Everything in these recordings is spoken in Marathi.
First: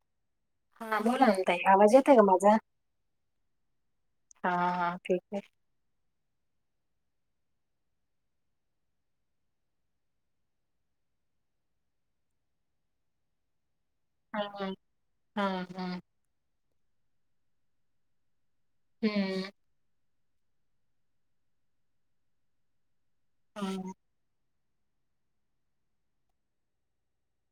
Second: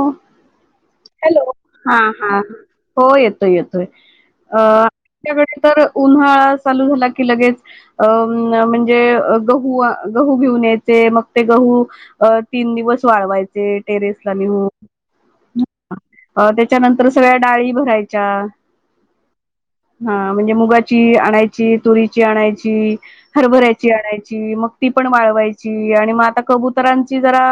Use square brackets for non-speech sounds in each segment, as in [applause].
हो हा बोला ना ताई आवाज येतोय का माझा हो येतोय येतोय हा अ हा ठीक आहे. त्याच्याकडे तर उन्हाळा चालू झाला की, लगेच अ म्हणजे गहू गहू घेऊन यायचे मग ते गहू अ तीन दिवस वाळवायचे टेरेसला हा नेहुन. हा हा. अ त्याच्यानंतर सगळ्या डाळी भरायच्या. हम्म. हा म्हणजे मुगाची आणायची तुरीची आणायची. हा. हरभऱ्याची आणायची मग ती पण वाळवायची आणि मग आता कबुतरांची जरा.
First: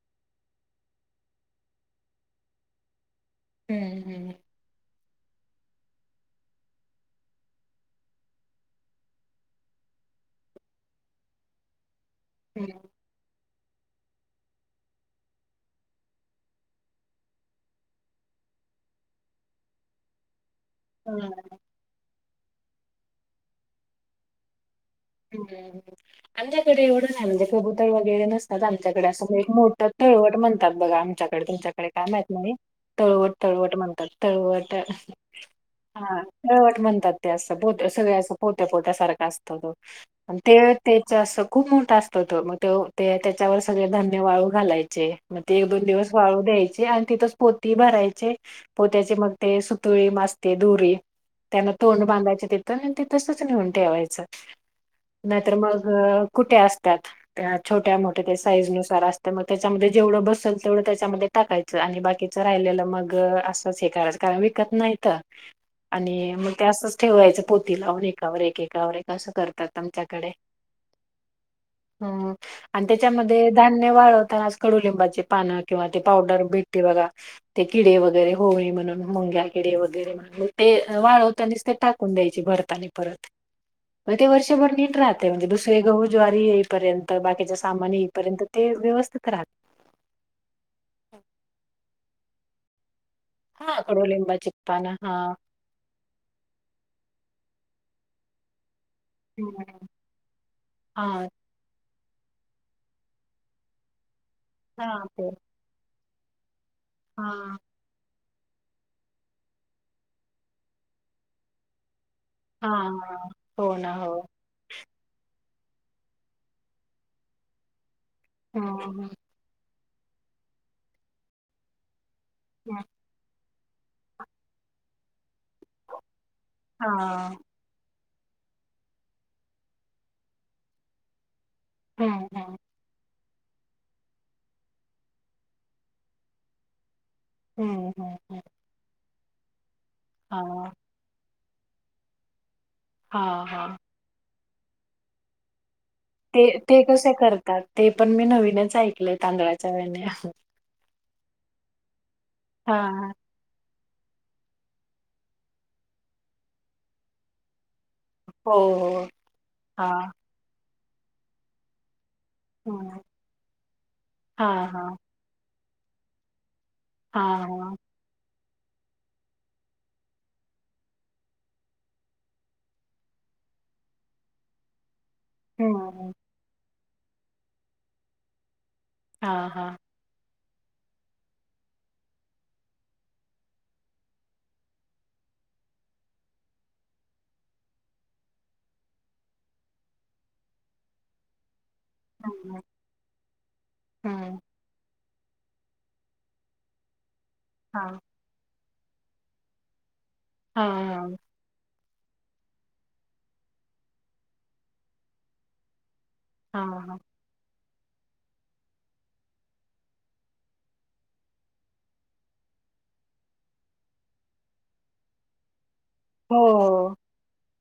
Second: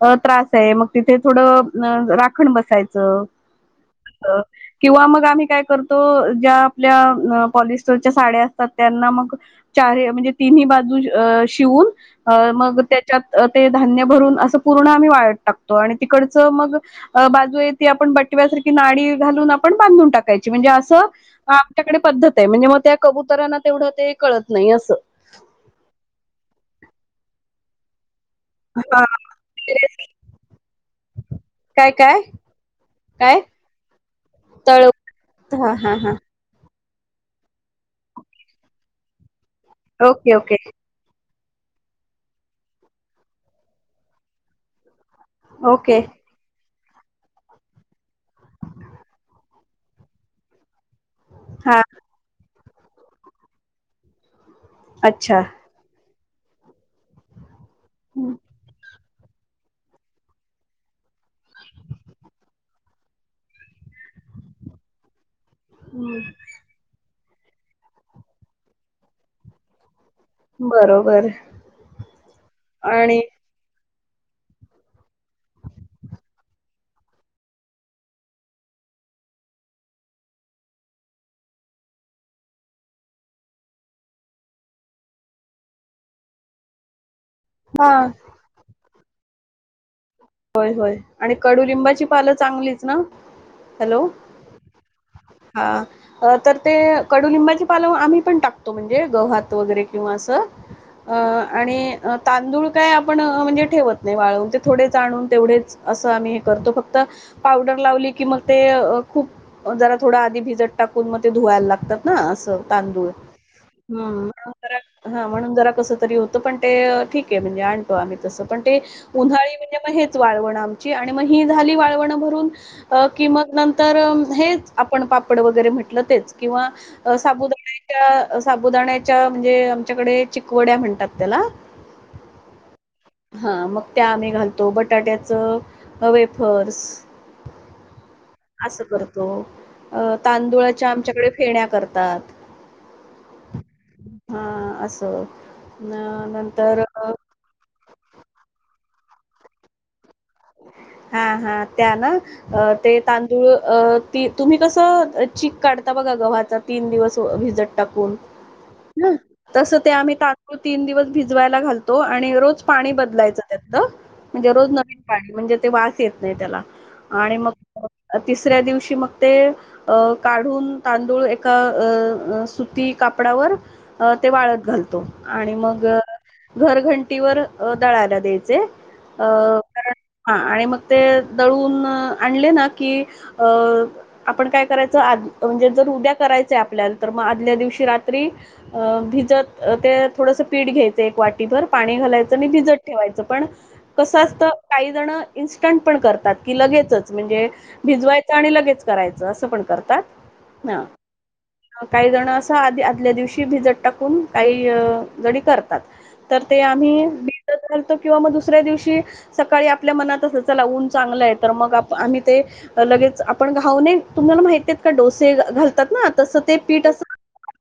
अ त्रास आहे मग तिथे थोडं राखण बसायचं. हम्म हम्. अ, किंवा मग आम्ही काय करतो ज्या आपल्या पॉलिस्टरच्या साड्या असतात त्यांना मग. चार म्हणजे तीनही बाजू शिवून अ हम्म. मग त्याच्यात. ते धान्य भरून असं पूर्ण आम्ही वाळत टाकतो आणि तिकडचं मग बाजू. ती आपण बटव्यासारखी नाडी घालून आपण बांधून टाकायची म्हणजे असं अ. हा. आमच्या कडे पद्धत आहे म्हणजे मग त्या कबुतरांना तेवढं ते कळत नाही असं. आमच्याकडे एवढं नाही म्हणजे कबुतर वगैरे नसत. हां, आमच्याकडे असं एक मोठं ड्रेस तळवट म्हणतात बघा आमच्याकडे तुमच्याकडे काय माहीत नाही. तळवट काय तळवट म्हणतात तळवट. तळ हा हा हा. तळवट म्हणतात ते असं पो सगळ असं पोत्या पोत्या सारखा असतं तो ओके ओके ते. ते त्याच अस खूप मोठा असतो त मग ते त्याच्यावर सगळे धान्य वाळू घालायचे. चे मग ते एक दोन ओके दिवस वाळू द्यायचे. ते आणि तिथच पोती भरायचे पोत्याचे मग ते सुतुळी मास्ते दुरी. त्यांना हा तोंड बांधायच तिथं आणि ति तसच नेऊन ठेवायचं. अच्छा नाहीतर मग कुठे असतात त्या छोट्या मोठ्या त्या साईज नुसार असतात. तर मग त्याच्यामध्ये जेवढं बसेल तेवढं त्याच्यामध्ये टाकायचं आणि बाकीचं राहिलेलं मग असंच हे करायचं कारण. कत नाहीत. आणि मग ते असंच ठेवायचं पोती लाऊन एकावर एक एकावर एक असं करतात आमच्यात. कडे बरोबर हम आणि त्याच्यामध्ये. धान्य वाळवताना आज कडुलिंबाची पानं किंवा ते पावडर भेटती बघा. ते किडे वगैरे होईल म्हणून मुंग्या किडे वगैरे म्हण. हो ते वाळवता आणिच ते टाकून द्यायची भरताने परत. मग ते वर्षभर नीट राहते म्हणजे दुसरे गहू ज्वारी येईपर्यंत बाकीच्या हा सामान येईपर्यंत. ते व्यवस्थित राहत. होय होय आणि कडुलिंबाची पानं चांगलीच ना. हा हॅलो कडूलिंबाचि पानं हा. हा तर ते कडुलिंबाचे पानं आम्ही पण टाकतो. तो म्हणजे गवहात वगैरे किंवा असं अ. हा आणि अ तांदूळ काय आपण म्हणजे ठेवत नाही वाळून ते थोडेच हा आणून ते तेवढेच. असं आम्ही हे करतो फक्त हा पावडर. लावली की मग ते अ खूप जरा थोड आधी भिजत टाकून मग ते धुवायला लागतात ना अस. हा तांदूळ हो ना हो. ह्. हा म्हणून जरा कस तरी होतं पण ते ठीक आहे म्हणजे. आम्ही तसं पण ते हम्म उन्हाळी म्हणजे मग हेच वाळवण आमची आणि मग ही झाली वाळवण भरून. हम्म अ कि म नंतर हेच आपण पापड वगैरे म्हटलं तेच. किंवा हा अ साबुदाळा. त्या साबुदाण्याच्या म्हणजे आमच्याकडे चिकवड्या म्हणतात त्याला. हा हा हा मग त्या आम्ही घालतो बटाट्याच ह वेफर्स हम् हम ह असं करतो अ हा तांदुळाच्या आमच्याकडे फेण्या करतात हा हा. हा असं ते ते नंतर कसे करतात ते पण मी नवीनच ऐकलं तांदळाच्या वेन्या हा हा त्या ना अ ते हा. ती तुम्ही कसं क काढता बघा गव्हाचा तीन दिवस भिजत टाकून हो ह तस हो ते हा आम्ही काढतो. तीन दिवस भिजवायला घालतो आणि रोज पाणी हम्म बदलायचं त्यातलं हा म्हणजे रोज हा नवीन म्हणजे ते वास येत नाही त्याला हा आणि हा मग तिसऱ्या दिवशी मग ते अ काढून तांदूळ एका अ सुती कापडावर अ ते वाळत घालतो. आणि मग अ हम्म घर घंटीवर दळायला द्यायचे अ हा हा हा आणि मग ते दळून आणले ना की अ आपण काय करायचं आ म्हणजे जर उद्या करायचं आपल्याला तर मग आदल्या दिवशी रात्री अ भिजत ते थोडंसं पीठ घ्यायचं एक वाटीभर पाणी घालायचं आणि हम्म भिजत ठेवायचं पण कसं हम्म असत काही जण इन्स्टंट पण करतात की लगेच म्हणजे हा भिजवायच आणि लगेच करायचं असं पण करतात. हा हा. काही जण असं आध आदल्या दिवशी भिजत टाकून काही जणी करतात. तर ते हा हा. आम्ही भिजत घालतो किंवा मग दुसऱ्या दिवशी सकाळी आपल्या मनात असं चला ऊन चांगलं आहे तर मग आपण आम्ही ते लगेच आपण घाऊणे तुम्हाला माहती का डोसे घालतात ना हो तसं ते पीठ हो अस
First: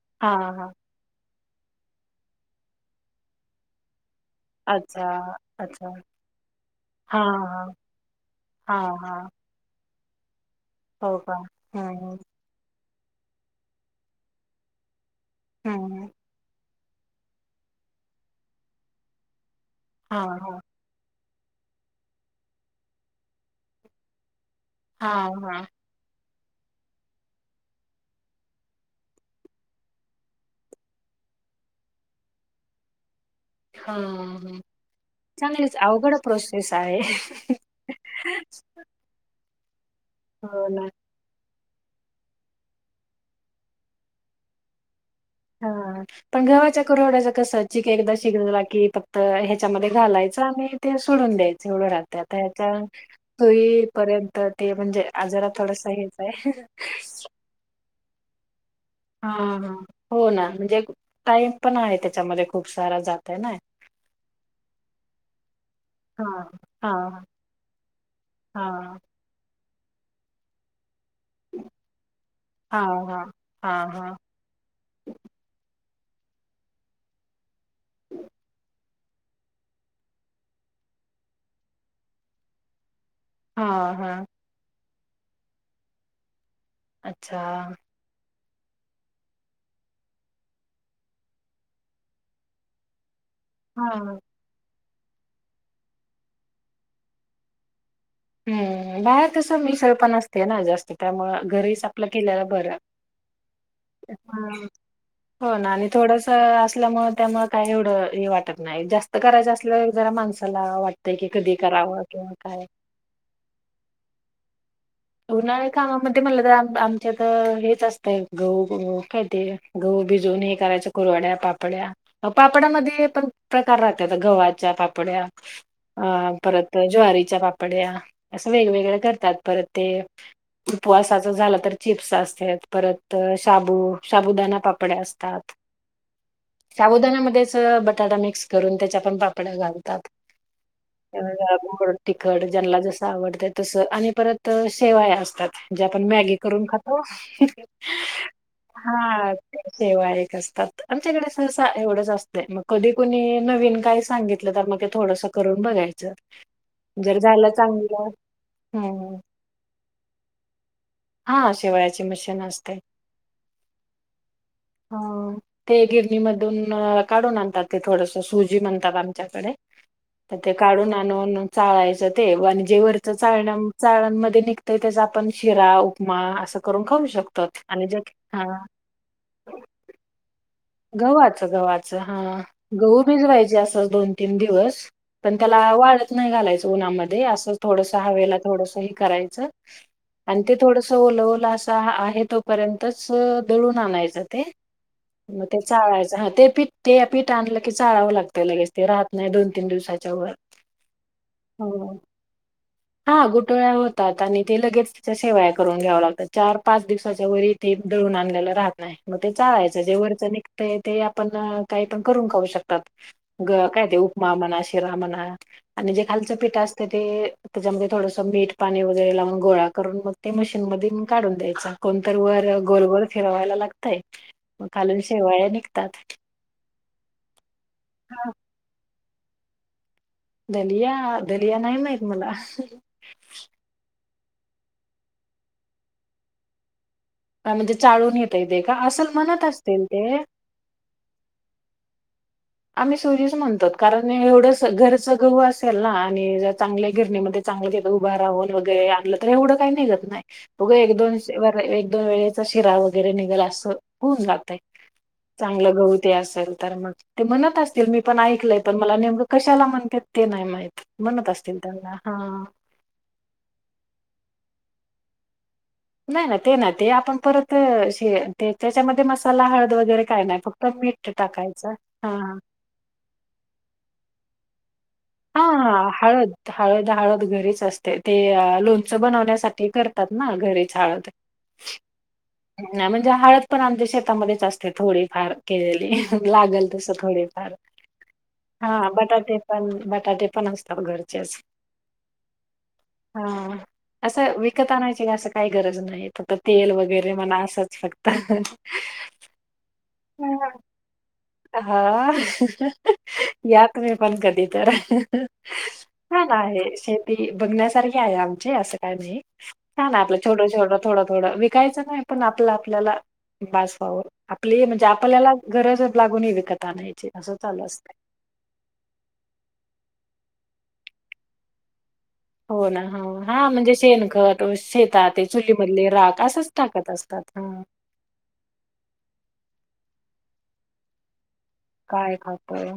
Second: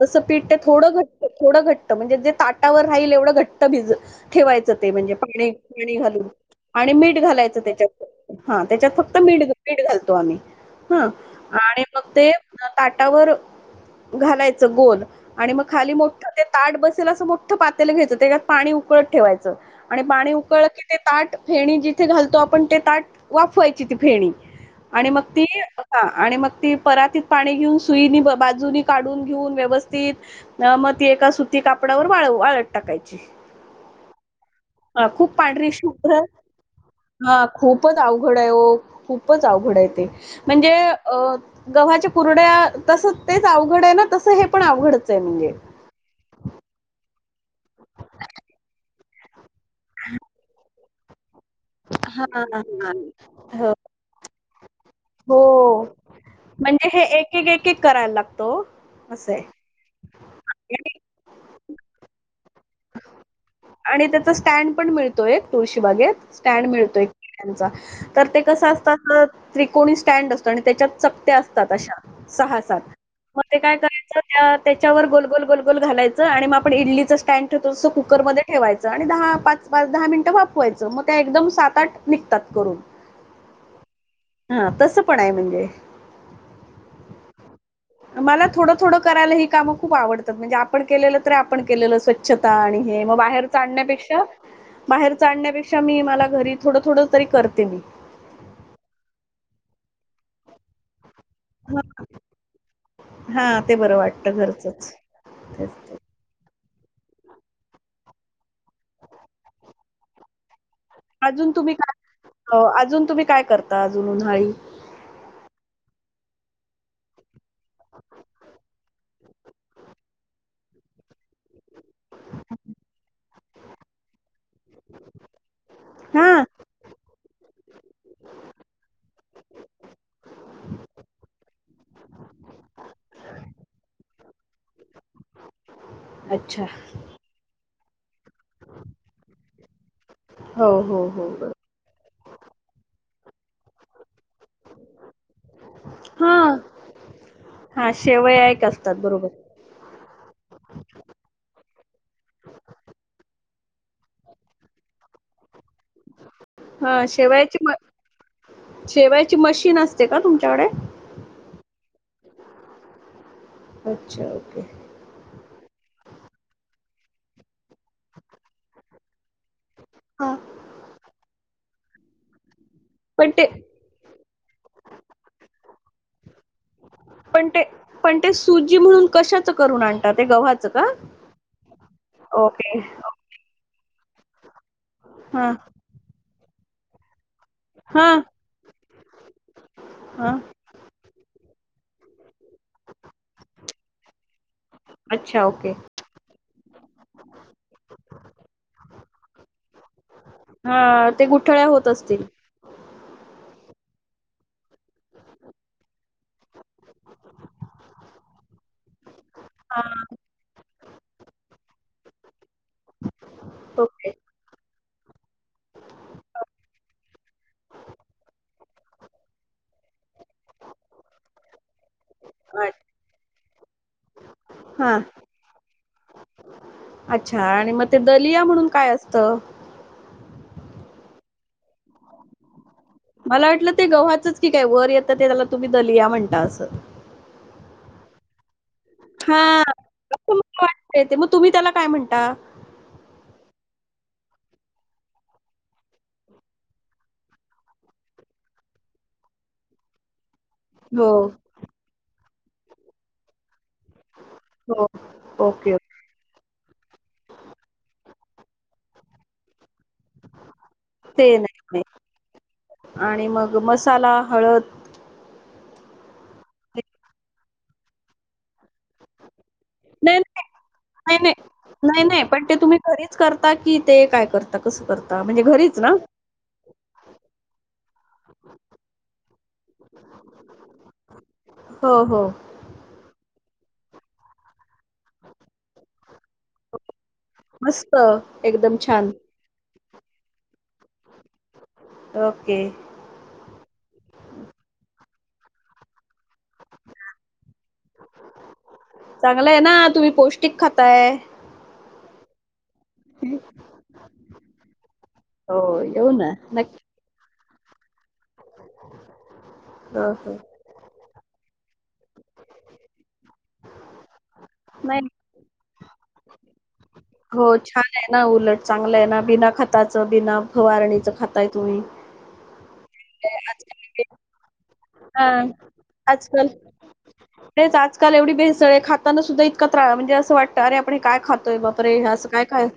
तसं हा पीठ ते हा थोडं घट [inaudible] थोडं घट्ट म्हणजे जे ताटावर राहील एवढं घट्ट भिज ठेवायचं ते अच्छा म्हणजे पाणी अच्छा पाणी घालून आणि मीठ हा घालायचं त्याच्यात हा त्याच्यात फक्त मीठ मीठ घालतो आम्ही हा हो का आणि मग हम्म ते ताटावर घालायचं गोल. आणि मग खाली हम्म मोठं ते ताट बसेल असं मोठं पातेल घ्यायचं त्याच्यात पाणी उकळत ठेवायचं. आणि हा पाणी हा उकळ की ते ताट फेणी जिथे घालतो आपण ते ताट वाफवायची ती फेणी आणि मग ती हा आणि मग ती परातीत पाणी घेऊन सुईनी बाजूनी काढून घेऊन व्यवस्थित अ मग ती एका सुती कापडावर वाळ वाळत टाकायची. हम्म हम्म. अ खूप पांढरी चांगलीच अवघड शुभ्र प्रोसेस आहे हा खूपच अवघड आहे खूपच अवघड आहे ते हो म्हणजे ना अ गव्हाच्या कुरड्या तसं तेच अवघड आहे ना तसं हे पण अवघडच आहे म्हणजे ह पण गव्हाच्या कुरवड्याच कस चिक एकदा शिजवला की फक्त त्याच्यामध्ये घालायच आणि ते सोडून द्यायच एळू राहते हां, आता हच्या हां. हो, त पर्यंत ते म्हणजे आजारात थोडसा हो. हेच आहे म्हणजे हे एक, एक, एक, करायला लागतो. हा असं आहे. हा हो ना म्हणजे आणि टाईम पण आहे त्याच्यामध्ये खूप सारा जात आहे ना. आणि त्याचा स्टँड पण मिळतोय एक तुळशी हा. बागेत स्टँड हा मिळतोयचा. तर ते कस हा असतात त्रिकोणी स्टँड असत आणि त्याच्यात चकते असतात अशा सहा सात हा हा मग ते हा काय हा करायचं त्या त्याच्यावर गोलगोल गोलगोल घालायं आणि मग आपण इडलीच स्टँड ठेवतो तस कुकर मध्ये ठेवायच आणि दहा पाच पाच दहा मिनिटं वाफवायच मग त्या एकदम सात आठ निघतात करून. हा हा हा तस पण आहे म्हणजे अच्छा मला थोड थोड करायला ही काम खूप आवडतात म्हणजे आपण केलेल तरी आपण केलेल स्वच्छता आणि हे मग बाहेर हा साडण्यापेक्षा बाहेरच आणण्यापेक्षा मी मला घरी थोड थोड तरी करते मी हम्म बाहेर तस मिसळ पण असते ना जास्त त्यामुळ घरीच आपल केलेल बर ते बरं वाटतं हा घरचंच हो ना तेच आणि ते थोडस असल्यामुळे त्यामुळे काही एवढ हे वाटत नाही जास्त करायच असल जरा माणस मला वाटत अजून तुम्ही अजून तुमी काय करता अधुन मधुन आई उन्हाळी कामामध्ये म्हटल म तर आमच्यात हेच असतय गहू गहू काय ते गहू भिजवून हे करायच कुरवड्या पापड्या पापड्यामध्ये पण प्रकार राहतात गव्हाच्या पापड्या अ हा परत ज्वारीच्या पापड्या अस वेगवेगळ्या करतात परत ते उपवासच झाल तर चिप्स असत्यात परत शाबू शाबू उदाना पापड्या असतात अच्छा शाबुदाण्यामध्येच बटाटा मिक्स करून त्याच्या पण पापडया घालतात हो हो हो गोड तिखट ज्याला जस आवडत तस आणि परत तर शेवया असतात जे आपण हा मॅगी करून खातो हा शेवया एक असतात बरोबर हा तेव्हा एक असतात आमच्याकडे सहसा एवढच असतय मग कधी कुणी नवीन काय सांगित तर मग थोडस करून बघायच हा जर झाल शेवयाची म चांगल ह शेवयाची मशीन असत ते का तुमच्याकडे हा शेवळ्याची मशीन असते अच्छा ओके ह ते गिरणीमधून काढून आणतात ते थोडस सुजी म्हणतात आमच्याकडे हा तर ते काढून आणून चाळायच ते महनजे वरच पण ते चाळण चालणमध्ये निघतय त्याच आपण शिरा उपमा अस करून खाऊ शकतो पण ते आणि जे पण ते हा सुजी म्हणून कशाच करून आणतात ते गव्हाच गव्हाच गव्हाच हा ओके गहू भिंजवायचे असल दोन -तीन दिवस पण हां त्याला वाळत नाही घालायच उन्हामध्ये असच थोडस हां हवेला थोडस हे करायच हां आणि ते थोडस ओलओल अस आहे तोपर्यंतच दळून आणायच ते अच्छा मग ते ओके चाळायच हा ते पीठ ते पीठ आणल की चाळाव लागतय लगेच ते राहत नाही दोन- तीन दिवसाच्या वर हा ते गुठळ्या होत हो असतील हा गुठळ्या होतात आणि ते लगेच त्याच्या शेवया करून घ्याव लागत चार-पाच दिवसाच्या वर ते दळून आणलेल राहत नाही मग ते चाळायच जे वर हां ते ते आपण काही पण करून खाऊ शकतात काय ते ओके उपमा म्हना शिरा शिरा म्हणा आणि जे खालच पीठ असत ते त्यांच्यामध्ये थोडसं मीठ पाणी वगैरें लावूंन गोळां करूंन मंग ते मशीन मधूंन काढूंन द्यायचां. कोणंतरं वरं अच्छा. गोलं-गोलं फिरवांयला लागतंय. मंग खालूंन हां शेवाळयां निघतांत. अच्छा आणि मंग ते दलिया म्हणूंन कायं असतं? दलियां.... दलियां नाहीं माहित मलां. मलां वाटलं ते गव्हाचंच की कायं वरं येतं ते त्यांला तुम्हीं दलिया म्हणतां ते असं म्हणजे चाळूंन येतंय ते कां असलं म्हणतं असतील ते मंग तुम्हीं त्यांला कायं म्हणतांत? आम्हीं सुजीच म्हणतो कारणं एवढं घरचं गहूं असेल नां आणि चांगल्या गिरणीमध्यें चांगलं तिथं उभं राहूंन वगैरें आणलं तरं एवढं कांहीं निघतं नाहीं. उघं हो एक-दोन एक-दोन वेळेचा शिरा वगैरें निघलं असं होऊंन जातो. हो ओके चांगलं ओके. गहूं ते असेल तरं मंग ते म्हणतं असतील मी पणं ऐकलंय पणं मलां नेमकं कशांला म्हणत्यांत ते नाहीं माहित म्हणतं ते असतील नाही माहीत त्यांना हां आणि मंग मसांला हळंद नाहीं नां ते नां ते आपणं परंत नाहीं ते त्यांच्यामध्ये मसांला हळंद वगैरें नाही कायं नाही नाहीं फक्तं मीठ नाही, नाही. टाकायचं नाही, हं नाही. हं पण ते तुम्ही घरीच करतां कि ते कायं करतां आंता कसं करतां म्हणजे घरीचं हळंद हळंद हळंद घरीचं असते ते लोणचं बनवण्यांसाठी करं त्यां नां घरीच हळंद हो. हो. नाहीं म्हणजे हळंद पणं आमच्या शेतांमध्येचं असते थोडी. फांर केलेली लागलं तसं थोडी फांर मस्त. एकदम हां छान. बटाटे पणं बटाटे पणं असतांत घरचेचं ओके हां असं विकतं आणांयची असं कांहीं गरंज नाहीं. असं तेल वगैरें म्हणां असंच फक्तं चांगलंय आहे नां तुम्हीं पौष्टिक खांताय. हां. यां तुम्हीं पणं कधीं तरी हो, येऊ ना. छान आहे नक्की. शेत बघण्यांसारखी आहे आमचे असं कायं नाहीं. छान आहे हो, आपलं हो. छोटं छोटं थोडं थोडं विकायचं नाहीं पणं आपलं आपल्यांला बांस असावं आपली म्हणजे नाही. आपल्यांला गरजचं लागूं नाहीं विकतं आणांयचे. हो छान आहे नां उलटं चांगलं आहे नां बिनां खताचं बिनां फवांरणीचं खांताय तुम्हीं. हो नां. हां म्हणजे शेणं खंत ते हां. चुलीमधंले रांख असंच टाकतं असतांत हां. कांल एवढं भेसळं खांताना सुद्धां इतकां त्रांस म्हणजे असं वाटतं अरे आपणं हे कायं खातोय तरं बापरे असं कायं खातंय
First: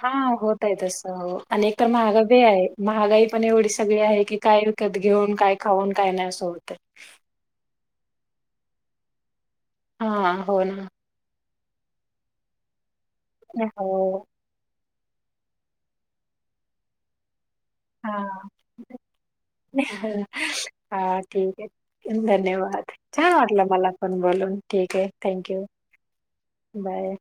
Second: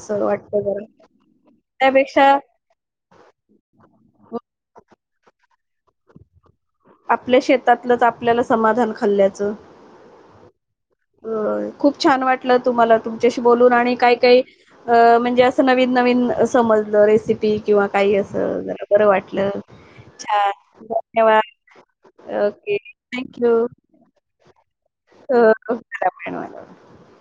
हां होतांय तसं आणि एक तरं महांगाई त्यापेक्षा बी आहे. महांगाई पणं एवढी सगळी आहे की कायं विकतं घेऊन कायं खाऊंन कायं नाहीं असं होतंय. आपल्या शेतांत लंच आपल्यांला समाधांन खांल्ल्याचं. हां, हो नां. अं खूंप छान वाटलं तुम्हांला तुमच्यांशी बोलूंन हो आणि कायं कांहीं अं म्हणजे असं नवीन नवीन समजलं रेसिपी किंवा काही अस हा जरा बरं वाटलं छान, हा ठीक धन्यवाद! आहे ओके धन्यवाद! छान थँक यू. वाटलं मला पण बोलून ठीक आहे. हो, थँक यू, हो. मला पण मला पण. बाय.